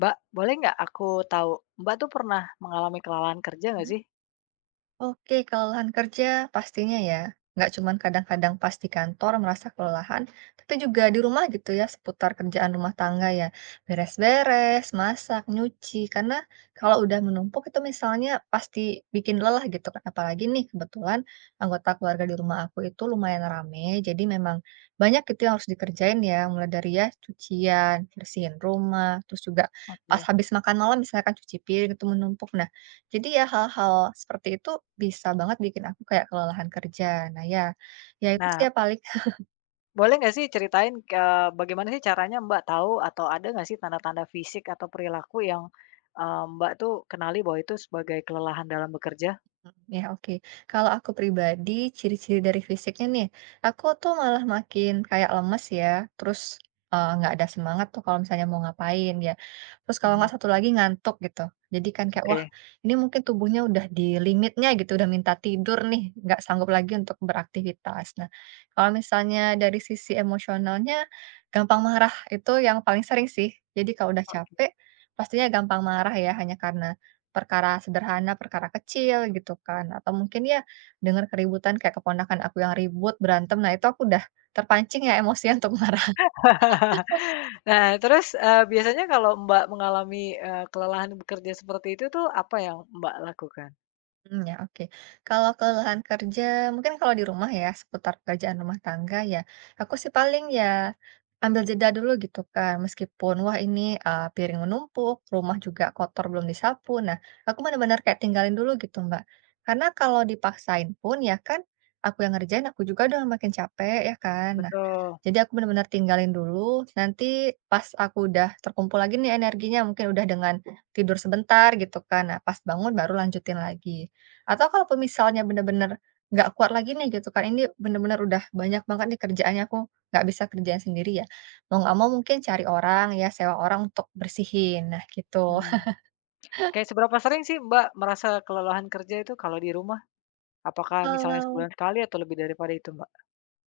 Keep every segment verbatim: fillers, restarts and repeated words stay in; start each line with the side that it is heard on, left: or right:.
left: Mbak, boleh nggak aku tahu, Mbak tuh pernah mengalami kelelahan kerja nggak
right: Mhm.
left: sih?
right: Oke, kelelahan kerja pastinya ya, nggak cuman kadang-kadang pas di kantor merasa kelelahan, tapi juga di rumah gitu ya, seputar kerjaan rumah tangga ya, beres-beres, masak, nyuci, karena kalau udah menumpuk itu misalnya pasti bikin lelah gitu kan, apalagi nih kebetulan anggota keluarga di rumah aku itu lumayan rame, jadi memang banyak gitu yang harus dikerjain ya, mulai dari ya cucian, bersihin rumah, terus juga pas
left: Oke.
right: habis makan malam misalkan cuci piring itu menumpuk, nah jadi ya hal-hal seperti itu bisa banget bikin aku kayak kelelahan kerja. Nah ya, ya itu sih
left: Nah,
right: ya paling
left: boleh nggak sih ceritain, eee, bagaimana sih caranya Mbak tahu atau ada nggak sih tanda-tanda fisik atau perilaku yang, eee, Mbak tuh kenali bahwa itu sebagai kelelahan dalam bekerja?
right: ya, oke. Kalau aku pribadi, ciri-ciri dari fisiknya nih, aku tuh malah makin kayak lemes ya, terus eh, nggak ada semangat tuh kalau misalnya mau ngapain ya. Terus kalau
left: Mhm.
right: nggak satu lagi ngantuk gitu. Jadi kan kayak, wah
left: Oke.
right: ini mungkin tubuhnya udah di limitnya gitu, udah minta tidur nih, nggak sanggup lagi untuk beraktivitas. Nah, kalau misalnya dari sisi emosionalnya, gampang marah itu yang paling sering sih. Jadi kalau udah capek, pastinya gampang marah ya, hanya karena perkara sederhana, perkara kecil gitu kan, atau mungkin ya dengar keributan kayak keponakan aku yang ribut, berantem, nah itu aku udah terpancing ya emosi untuk marah.
left: Nah, terus, eee, biasanya kalau Mbak mengalami, eee, kelelahan bekerja seperti itu tuh apa yang Mbak lakukan?
right: Mmm, ya, oke. Kalau kelelahan kerja, mungkin kalau di rumah ya seputar pekerjaan rumah tangga ya, aku sih paling ya ambil jeda dulu gitu kan, meskipun wah ini, eee, piring menumpuk, rumah juga kotor belum disapu, nah aku benar-benar kayak tinggalin dulu gitu, Mbak. Karena kalau dipaksain pun ya kan, aku yang ngerjain, aku juga udah makin capek ya kan.
left: Betul,
right: Jadi aku benar-benar tinggalin dulu, nanti pas aku udah terkumpul lagi nih energinya, mungkin udah dengan tidur sebentar gitu kan, nah pas bangun baru lanjutin lagi. Atau kalau misalnya benar-benar nggak kuat lagi nih gitu kan, ini benar-benar udah banyak banget nih kerjaannya, aku nggak bisa kerjain sendiri ya, mau nggak mau mungkin cari orang ya, sewa orang untuk bersihin, nah gitu.
left: mmm. Kayak seberapa sering sih Mbak merasa kelelahan kerja itu kalau di rumah? Apakah misalnya
right: Kalau
left: sebulan sekali atau lebih daripada itu, Mbak?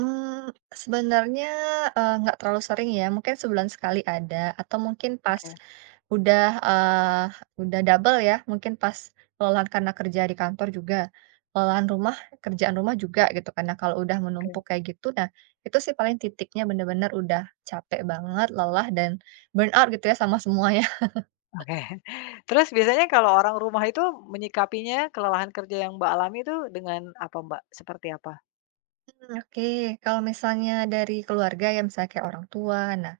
right: Mmm, sebenarnya, eee, nggak terlalu sering ya, mungkin sebulan sekali ada, atau mungkin pas
left: Oke
right: udah, eee, udah double ya, mungkin pas kelelahan karena kerja di kantor juga, kelelahan rumah kerjaan rumah juga gitu kan. Nah, kalau udah
left: oke
right: menumpuk kayak gitu, nah itu sih paling titiknya bener-bener udah capek banget, lelah, dan burn out gitu ya sama semuanya.
left: oke. Terus biasanya kalau orang rumah itu menyikapinya kelelahan kerja yang Mbak alami itu dengan apa, Mbak? Seperti apa?
right: Mmm, oke, kalau misalnya dari keluarga ya, misalnya kayak orang tua, nah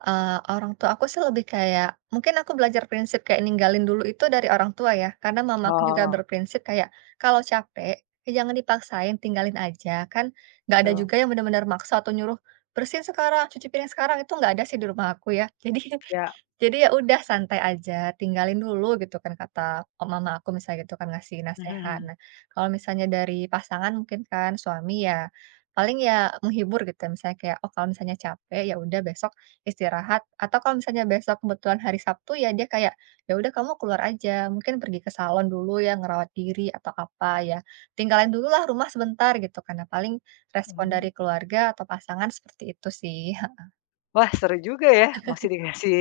right: Eee, orang tua aku sih lebih kayak mungkin aku belajar prinsip kayak ninggalin dulu itu dari orang tua ya, karena mama aku juga
left: Oh,
right: berprinsip kayak, "Kalau capek, ya jangan dipaksain, tinggalin aja." Kan nggak ada
left: betul.
right: juga yang benar-benar maksa atau nyuruh, "Bersihin sekarang, cuci piring sekarang." Itu nggak ada sih di rumah aku ya. Jadi
left: Ya.
right: jadi ya udah santai aja, tinggalin dulu gitu kan kata o mama aku misalnya gitu kan ngasih
left: Mhm
right: nasehat.
left: mhm.
right: Nah, kalau misalnya dari pasangan mungkin kan suami ya paling ya menghibur gitu ya, misalnya kayak, "Oh, kalau misalnya capek ya udah besok istirahat," atau kalau misalnya besok kebetulan hari Sabtu ya dia kayak, "Ya udah kamu keluar aja, mungkin pergi ke salon dulu ya, ngerawat diri atau apa ya, tinggalin dulu lah rumah sebentar," gitu. Karena paling respon dari
left: Mmm.
right: keluarga atau pasangan seperti itu sih.
left: Wah, seru juga ya, masih dikasih,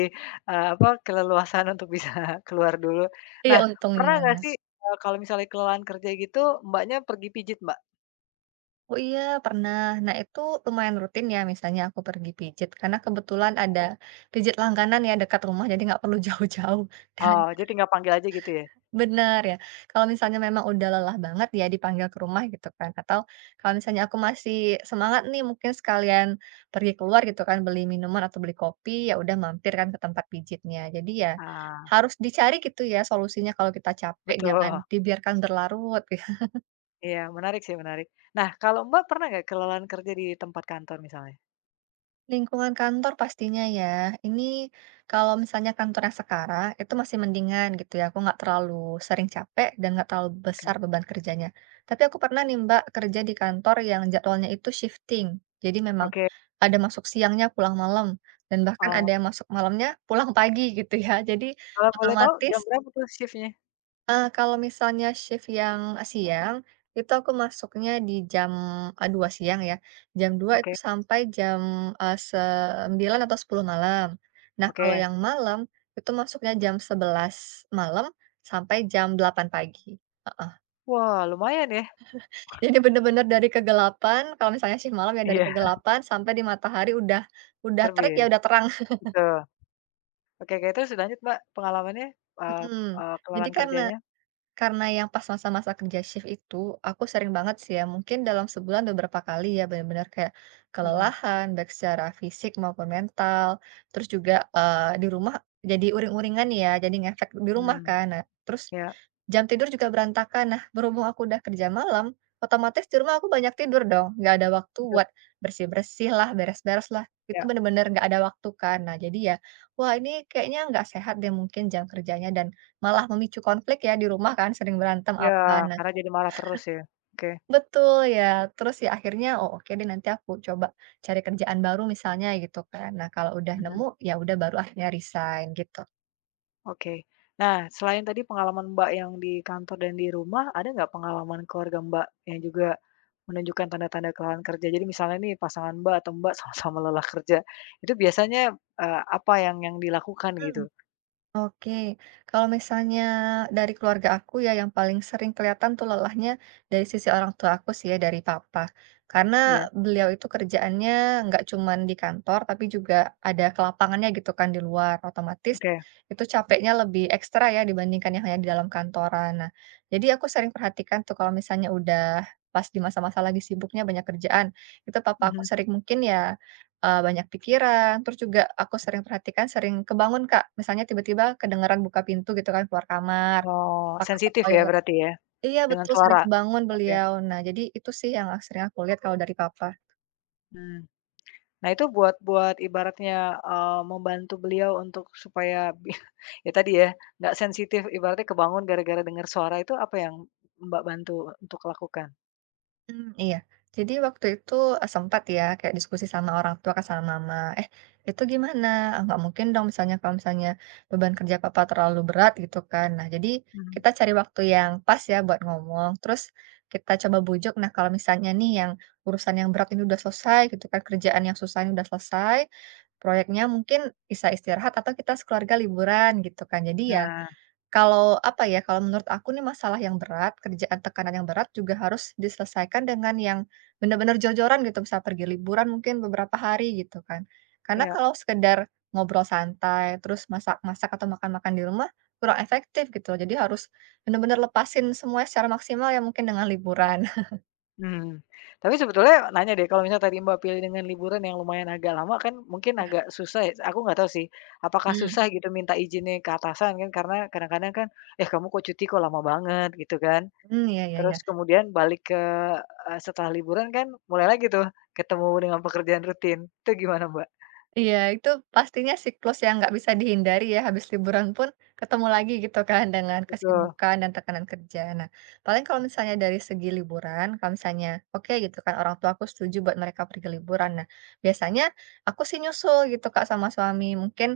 left: eee, apa, keleluasaan untuk bisa keluar dulu.
right: Iya
left: Nah, pernah
right: untungnya.
left: nggak sih, eee, kalau misalnya kelelahan kerja gitu Mbaknya pergi pijit, Mbak?
right: Oh iya, pernah. Nah, itu lumayan rutin ya, misalnya aku pergi pijit, karena kebetulan ada pijit langganan ya dekat rumah, jadi nggak perlu jauh-jauh. Dan
left: Oh, jadi tinggal panggil aja gitu ya?
right: benar ya, kalau misalnya memang udah lelah banget ya dipanggil ke rumah gitu kan. Atau kalau misalnya aku masih semangat nih, mungkin sekalian pergi keluar gitu kan, beli minuman atau beli kopi, ya udah mampir kan ke tempat pijitnya. Jadi ya
left: Ah,
right: harus dicari gitu ya solusinya kalau kita capek, jangan
left: betul.
right: dibiarkan berlarut gitu.
left: Iya, menarik sih, menarik. Nah, kalau Mbak pernah nggak kelelahan kerja di tempat kantor misalnya?
right: Lingkungan kantor pastinya ya. Ini kalau misalnya kantor yang sekarang itu masih mendingan gitu ya. Aku nggak terlalu sering capek dan nggak terlalu
left: Oke.
right: besar beban kerjanya. Tapi aku pernah nih Mbak kerja di kantor yang jadwalnya itu shifting. Jadi memang
left: Oke,
right: ada masuk siangnya pulang malam dan bahkan ada
left: oh,
right: yang masuk malamnya pulang pagi gitu ya. Jadi
left: kalau boleh tahu jam
right: otomatis
left: berapa tuh shift-nya?
right: Eee, kalau misalnya shift yang siang, itu aku masuknya di jam, eee, dua siang ya, jam dua itu
left: Oke
right: sampai jam, eee, sembilan atau sepuluh malam. Nah, kalau
left: oke.
right: yang malam, itu masuknya jam sebelas malam sampai jam delapan pagi, heeh.
left: Wah, lumayan ya.
right: Jadi bener-bener dari kegelapan, kalau misalnya shift malam ya dari
left: Iya,
right: kegelapan sampai di matahari udah udah terik ya
left: terbit,
right: udah terang.
left: betul. Oke oke, terus lanjut Mbak, pengalamannya, eee
right: Mhm.
left: eee,
right: Jadi
left: kelelahan
right: karena
left: kerjanya?
right: Karena yang pas masa-masa kerja shift itu, aku sering banget sih ya, mungkin dalam sebulan beberapa kali ya, benar-benar kayak
left: Mhm,
right: kelelahan, baik secara fisik maupun mental. Terus juga eh, di rumah jadi uring-uringan ya, jadi ngefek di rumah
left: mmm,
right: kan. Nah, terus
left: ya,
right: jam tidur juga berantakan. Nah, berhubung aku udah kerja malam, otomatis di rumah aku banyak tidur dong. Nggak ada waktu
left: betul,
right: buat bersih-bersih lah, beres-beres lah. Itu
left: iya.
right: bener-bener nggak ada waktu kan. Nah, jadi ya, wah ini kayaknya nggak sehat deh mungkin jam kerjanya dan malah memicu konflik ya di rumah kan sering berantem
left: Iya,
right: apa. Nah
left: karena jadi malas terus ya. Oke,
right: betul ya, terus ya akhirnya, "Oh oke deh nanti aku coba cari kerjaan baru," misalnya gitu kan. Nah kalau udah nemu,
left: mhm.
right: ya udah baru akhirnya resign gitu.
left: Oke. Nah, selain tadi pengalaman Mbak yang di kantor dan di rumah, ada nggak pengalaman keluarga Mbak yang juga menunjukkan tanda-tanda kelelahan kerja? Jadi misalnya nih pasangan Mbak atau Mbak sama-sama lelah kerja, itu biasanya, eee, apa yang yang dilakukan
right: Mmm.
left: gitu?
right: Oke, kalau misalnya dari keluarga aku ya yang paling sering kelihatan tuh lelahnya dari sisi orang tua aku sih ya, dari papa. Karena
left: Iya,
right: beliau itu kerjaannya nggak cuman di kantor, tapi juga ada ke lapangannya gitu kan di luar. Otomatis
left: oke.
right: itu capeknya lebih ekstra ya dibandingkan yang hanya di dalam kantoran. Nah, jadi aku sering perhatikan tuh kalau misalnya udah pas di masa-masa lagi sibuknya banyak kerjaan, itu papa aku
left: Mhm.
right: sering mungkin ya Eee, banyak pikiran, terus juga aku sering perhatikan sering kebangun, Kak. Misalnya tiba-tiba kedengeran buka pintu gitu kan keluar kamar,
left: Oh,
right: apakah ke
left: sensitif ya
right: toilet
left: berarti ya,
right: iya
left: dengan
right: betul, sering
left: suara?
right: kebangun
left: Oke,
right: beliau. Nah, jadi itu sih yang sering aku lihat kalau dari papa.
left: mmm. Nah itu buat buat ibaratnya, eee, membantu beliau untuk supaya bi ya tadi ya, nggak sensitif ibaratnya kebangun gara-gara dengar suara itu apa yang Mbak bantu untuk lakukan?
right: Mmm, iya. Jadi waktu itu, eee, sempat ya kayak diskusi sama orang tua kan sama mama, "Eh, itu gimana? Ah, nggak mungkin dong misalnya kalau misalnya beban kerja papa terlalu berat," gitu kan. Nah, jadi
left: Mhm.
right: kita cari waktu yang pas ya buat ngomong, terus kita coba bujuk, "Nah, kalau misalnya nih yang urusan yang berat ini udah selesai," gitu kan, "kerjaan yang susah ini udah selesai, proyeknya mungkin bisa istirahat atau kita sekeluarga liburan," gitu kan. Jadi ya
left: Nah,
right: kalau, apa ya, kalau menurut aku nih masalah yang berat, kerjaan tekanan yang berat juga harus diselesaikan dengan yang benar-benar jor-joran gitu, misal pergi liburan mungkin beberapa hari gitu kan. Karena
left: iya,
right: kalau sekedar ngobrol santai, terus masak-masak atau makan-makan di rumah, kurang efektif gitu loh. Jadi harus benar-benar lepasin semua secara maksimal ya mungkin dengan liburan.
left: mhm. Tapi sebetulnya nanya deh kalau misalnya tadi Mbak pilih dengan liburan yang lumayan agak lama kan mungkin agak susah ya, aku nggak tahu sih, apakah
right: Hmm.
left: susah gitu minta izinnya ke atasan kan karena kadang-kadang kan, "Eh kamu kok cuti kok lama banget?" Gitu kan.
right: Mmm, iya, iya, iya.
left: Terus kemudian balik ke eee, setelah liburan kan mulai lagi tuh ketemu dengan pekerjaan rutin, itu gimana, Mbak?
right: Iya, itu pastinya siklus yang nggak bisa dihindari ya, habis liburan pun ketemu lagi gitu kan dengan
left: Betul.
right: kesibukan dan tekanan kerja. Nah, paling kalau misalnya dari segi liburan, kalau misalnya oke gitu kan orang tua aku setuju buat mereka pergi liburan. Nah, biasanya aku sih nyusul gitu Kak sama suami. Mungkin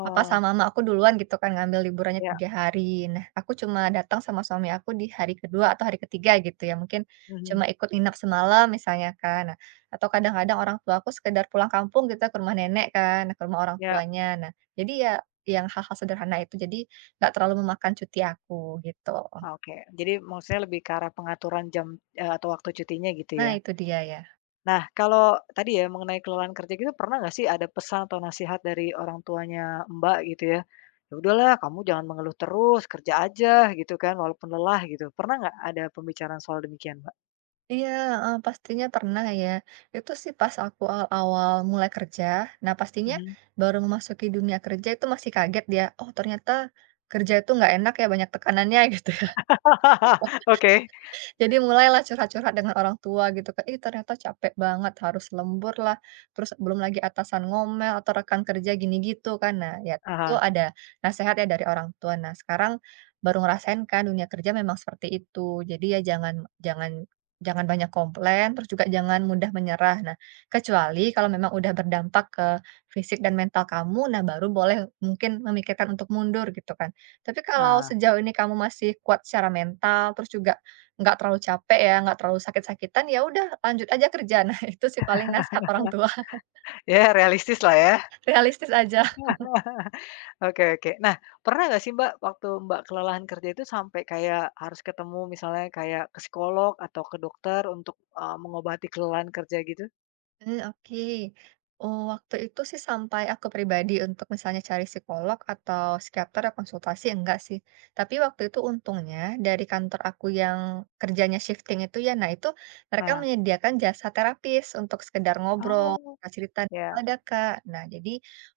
right: papa sama mama aku duluan gitu kan ngambil liburannya
left: ya,
right: tiga hari. Nah, aku cuma datang sama suami aku di hari kedua atau hari ketiga gitu ya. Mungkin cuma
left: mhm,
right: ikut inap semalam misalnya kan. Atau kadang-kadang orang tua aku sekedar pulang kampung gitu ya ke rumah nenek kan, ke rumah orang
left: ya,
right: tuanya. Nah, jadi ya yang hal-hal sederhana itu, jadi nggak terlalu memakan cuti aku gitu.
left: oke. Jadi maksudnya lebih ke arah pengaturan jam, eee, atau waktu cutinya gitu
right: Nah,
left: ya.
right: itu dia ya.
left: Nah, kalau tadi ya mengenai kelelahan kerja gitu, pernah nggak sih ada pesan atau nasihat dari orang tuanya Mbak gitu ya? "Ya udahlah kamu jangan mengeluh terus, kerja aja," gitu kan, "walaupun lelah," gitu. Pernah nggak ada pembicaraan soal demikian, Mbak?
right: Iya, heeh, pastinya pernah ya. Itu sih pas aku awal-awal mulai kerja. Nah, pastinya
left: Mhm.
right: baru memasuki dunia kerja itu masih kaget ya, oh ternyata kerja itu nggak enak ya, banyak tekanannya gitu.
left: Oke.
right: Jadi mulailah curhat-curhat dengan orang tua gitu kan, "Ih, ternyata capek banget, harus lembur lah," terus belum lagi atasan ngomel atau rekan kerja gini gitu kan. Nah, ya
left: Ah
right: itu
left: hah,
right: ada nasihat ya dari orang tua. Nah, sekarang baru ngerasain kan dunia kerja memang seperti itu. Jadi ya jangan jangan jangan banyak komplain, terus juga jangan mudah menyerah. Nah, kecuali kalau memang udah berdampak ke fisik dan mental kamu, nah baru boleh mungkin memikirkan untuk mundur gitu kan. Tapi kalau
left: ah.
right: sejauh ini kamu masih kuat secara mental, terus juga nggak terlalu capek ya, nggak terlalu sakit-sakitan, ya udah lanjut aja kerja. Nah, itu sih paling nasihat orang tua,
left: Ya realistis lah ya.
right: realistis aja.
left: Oke oke. Nah, pernah nggak sih Mbak, waktu Mbak kelelahan kerja itu sampai kayak harus ketemu misalnya kayak ke psikolog atau ke dokter untuk, eee, mengobati kelelahan kerja gitu?
right: Eee, oke. Oh, waktu itu sih sampai aku pribadi untuk misalnya cari psikolog atau psikiater ya konsultasi enggak sih. Tapi waktu itu untungnya dari kantor aku yang kerjanya shifting itu ya, nah itu mereka
left: Nah.
right: menyediakan jasa terapis untuk sekedar ngobrol,
left: Oh,
right: cerita gitu
left: ya.
right: ada, Kak. Nah, jadi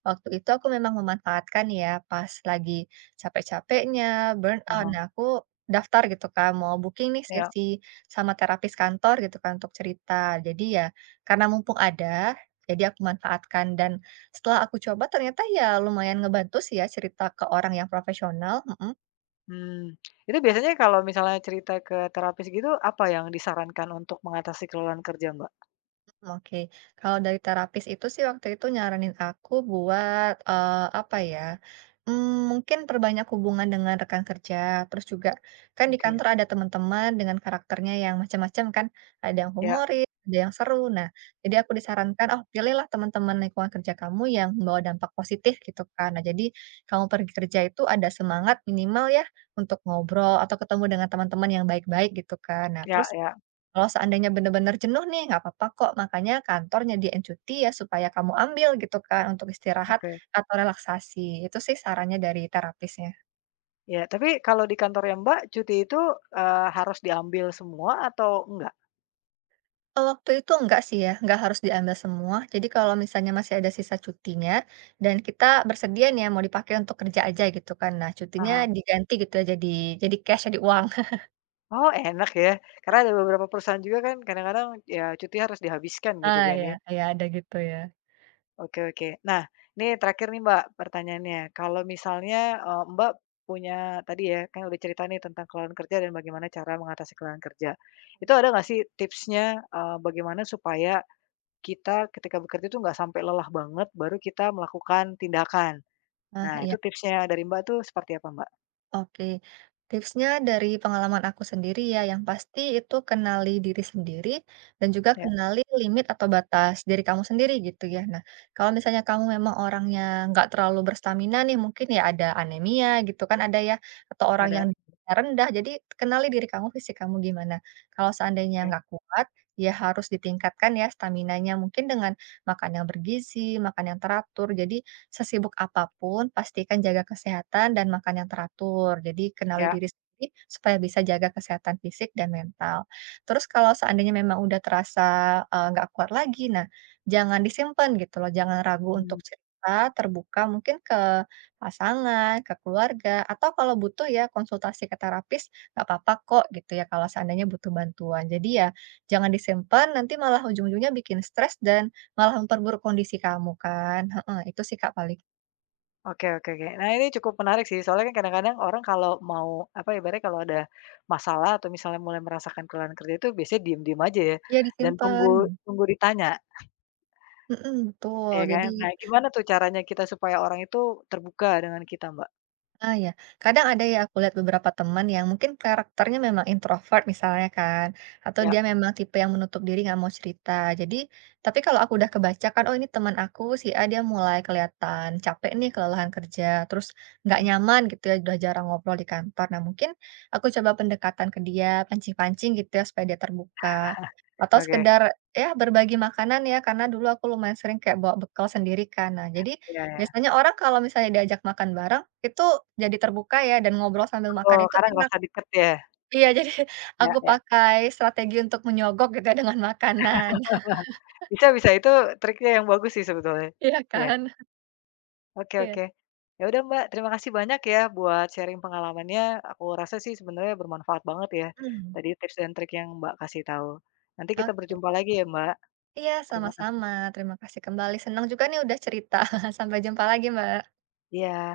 right: waktu itu aku memang memanfaatkan ya pas lagi capek-capeknya, burnout,
left: Mhm,
right: nah aku daftar gitu kan, mau booking nih
left: ya.
right: sesi sama terapis kantor gitu kan untuk cerita. Jadi ya karena mumpung ada, jadi aku manfaatkan dan setelah aku coba ternyata ya lumayan ngebantu sih ya cerita ke orang yang profesional. Mhm.
left: Hmm, itu biasanya kalau misalnya cerita ke terapis gitu, apa yang disarankan untuk mengatasi kelelahan kerja Mbak?
right: Oke, kalau dari terapis itu sih waktu itu nyaranin aku buat eh, apa ya? mm, mungkin perbanyak hubungan dengan rekan kerja, terus juga kan di
left: Oke.
right: kantor ada teman-teman dengan karakternya yang macam-macam kan, ada yang
left: Ya
right: humoris, ada yang seru. Nah, jadi aku disarankan, oh pilihlah teman-teman lingkungan kerja kamu yang membawa dampak positif gitu kan. Nah, jadi kamu pergi kerja itu ada semangat minimal ya untuk ngobrol atau ketemu dengan teman-teman yang baik-baik gitu kan. Nah,
left: ya
right: terus
left: ya.
right: kalau seandainya benar-benar jenuh nih, nggak apa-apa kok, makanya kantor nyediain cuti ya supaya kamu ambil gitu kan untuk istirahat
left: Oke.
right: atau relaksasi. Itu sih sarannya dari terapisnya.
left: Ya, tapi kalau di kantornya Mbak, cuti itu, eee, harus diambil semua atau enggak?
right: Eee, waktu itu enggak sih ya, nggak harus diambil semua. Jadi kalau misalnya masih ada sisa cutinya dan kita bersedia nih ya mau dipakai untuk kerja aja gitu kan. Nah, cutinya
left: Ah.
right: diganti gitu ya jadi jadi cash, jadi uang.
left: Oh, enak ya. Karena ada beberapa perusahaan juga kan kadang-kadang ya cuti harus dihabiskan gitu
right: Ah,
left: kan
right: ya,
left: ya.
right: ya ada gitu ya.
left: Oke oke. Nah, ini terakhir nih Mbak pertanyaannya. Kalau misalnya, eee, Mbak punya tadi ya, kan udah cerita nih tentang keluhan kerja dan bagaimana cara mengatasi keluhan kerja. Itu ada nggak sih tipsnya, eee, bagaimana supaya kita ketika bekerja itu nggak sampai lelah banget baru kita melakukan tindakan?
right: Ah,
left: Nah,
right: iya.
left: itu tipsnya dari Mbak tuh seperti apa Mbak?
right: Oke, tipsnya dari pengalaman aku sendiri ya, yang pasti itu kenali diri sendiri dan juga
left: Ya,
right: kenali limit atau batas diri kamu sendiri gitu ya. Nah, kalau misalnya kamu memang orangnya nggak terlalu berstamina nih, mungkin ya ada anemia gitu kan ada ya, atau orang yang
left: ada?
right: rendah, jadi kenali diri kamu, fisik kamu gimana. Kalau seandainya
left: Oke.
right: nggak kuat, ya harus ditingkatkan ya staminanya mungkin dengan makan yang bergizi, makan yang teratur. Jadi sesibuk apapun pastikan jaga kesehatan dan makan yang teratur. Jadi kenali
left: Ya.
right: diri sendiri supaya bisa jaga kesehatan fisik dan mental. Terus kalau seandainya memang udah terasa, eee, nggak kuat lagi, nah jangan disimpan gitu loh, jangan ragu untuk
left: Mmm.
right: cerita terbuka mungkin ke pasangan, ke keluarga, atau kalau butuh ya konsultasi ke terapis, nggak apa-apa kok gitu ya kalau seandainya butuh bantuan. Jadi ya jangan disimpan, nanti malah ujung-ujungnya bikin stres dan malah memperburuk kondisi kamu kan, heeh, itu sih Kak paling.
left: Oke oke oke. Nah ini cukup menarik sih, soalnya kan kadang-kadang orang kalau mau, apa, ya, ibaratnya kalau ada masalah atau misalnya mulai merasakan kelelahan kerja itu biasanya diem-diem aja ya,
right: Iya
left: dan
right: disimpan,
left: tunggu, tunggu ditanya,
right: mhm, betul
left: ya
right: jadi
left: kan? Nah gimana tuh caranya kita supaya orang itu terbuka dengan kita, Mbak?
right: ah, ya. Kadang ada ya aku lihat beberapa teman yang mungkin karakternya memang introvert misalnya kan, atau
left: Ya,
right: dia memang tipe yang menutup diri nggak mau cerita. Jadi, tapi kalau aku udah kebaca kan, oh ini teman aku si A dia mulai kelihatan capek nih kelelahan kerja, terus nggak
left: mmm,
right: nyaman gitu ya, udah jarang ngobrol di kantor. Nah mungkin aku coba pendekatan ke dia, pancing-pancing gitu ya supaya dia terbuka. Atau
left: oke,
right: sekedar ya berbagi makanan ya, karena dulu aku lumayan sering kayak bawa bekal sendiri kan. Nah jadi
left: iya ya.
right: biasanya orang kalau misalnya diajak makan bareng, itu jadi terbuka ya dan ngobrol sambil makan
left: Betul,
right: itu
left: karena
right: enak.
left: ngerasa deket ya,
right: Iya, jadi
left: ya
right: aku
left: ya.
right: pakai strategi untuk menyogok gitu ya dengan makanan.
left: Bisa bisa, itu triknya yang bagus sih sebetulnya.
right: Iya
left: Ya.
right: kan?
left: Oke
right: Iya.
left: oke. Ya udah Mbak, terima kasih banyak ya buat sharing pengalamannya. Aku rasa sih sebenarnya bermanfaat banget ya,
right: Mmm,
left: tadi tips dan trik yang Mbak kasih tahu. Nanti kita
right: oke.
left: berjumpa lagi ya Mbak.
right: Iya,
left: Terima kasih.
right: sama-sama. Terima kasih kembali. Senang juga nih udah cerita. Sampai jumpa lagi, Mbak.
left: Iya.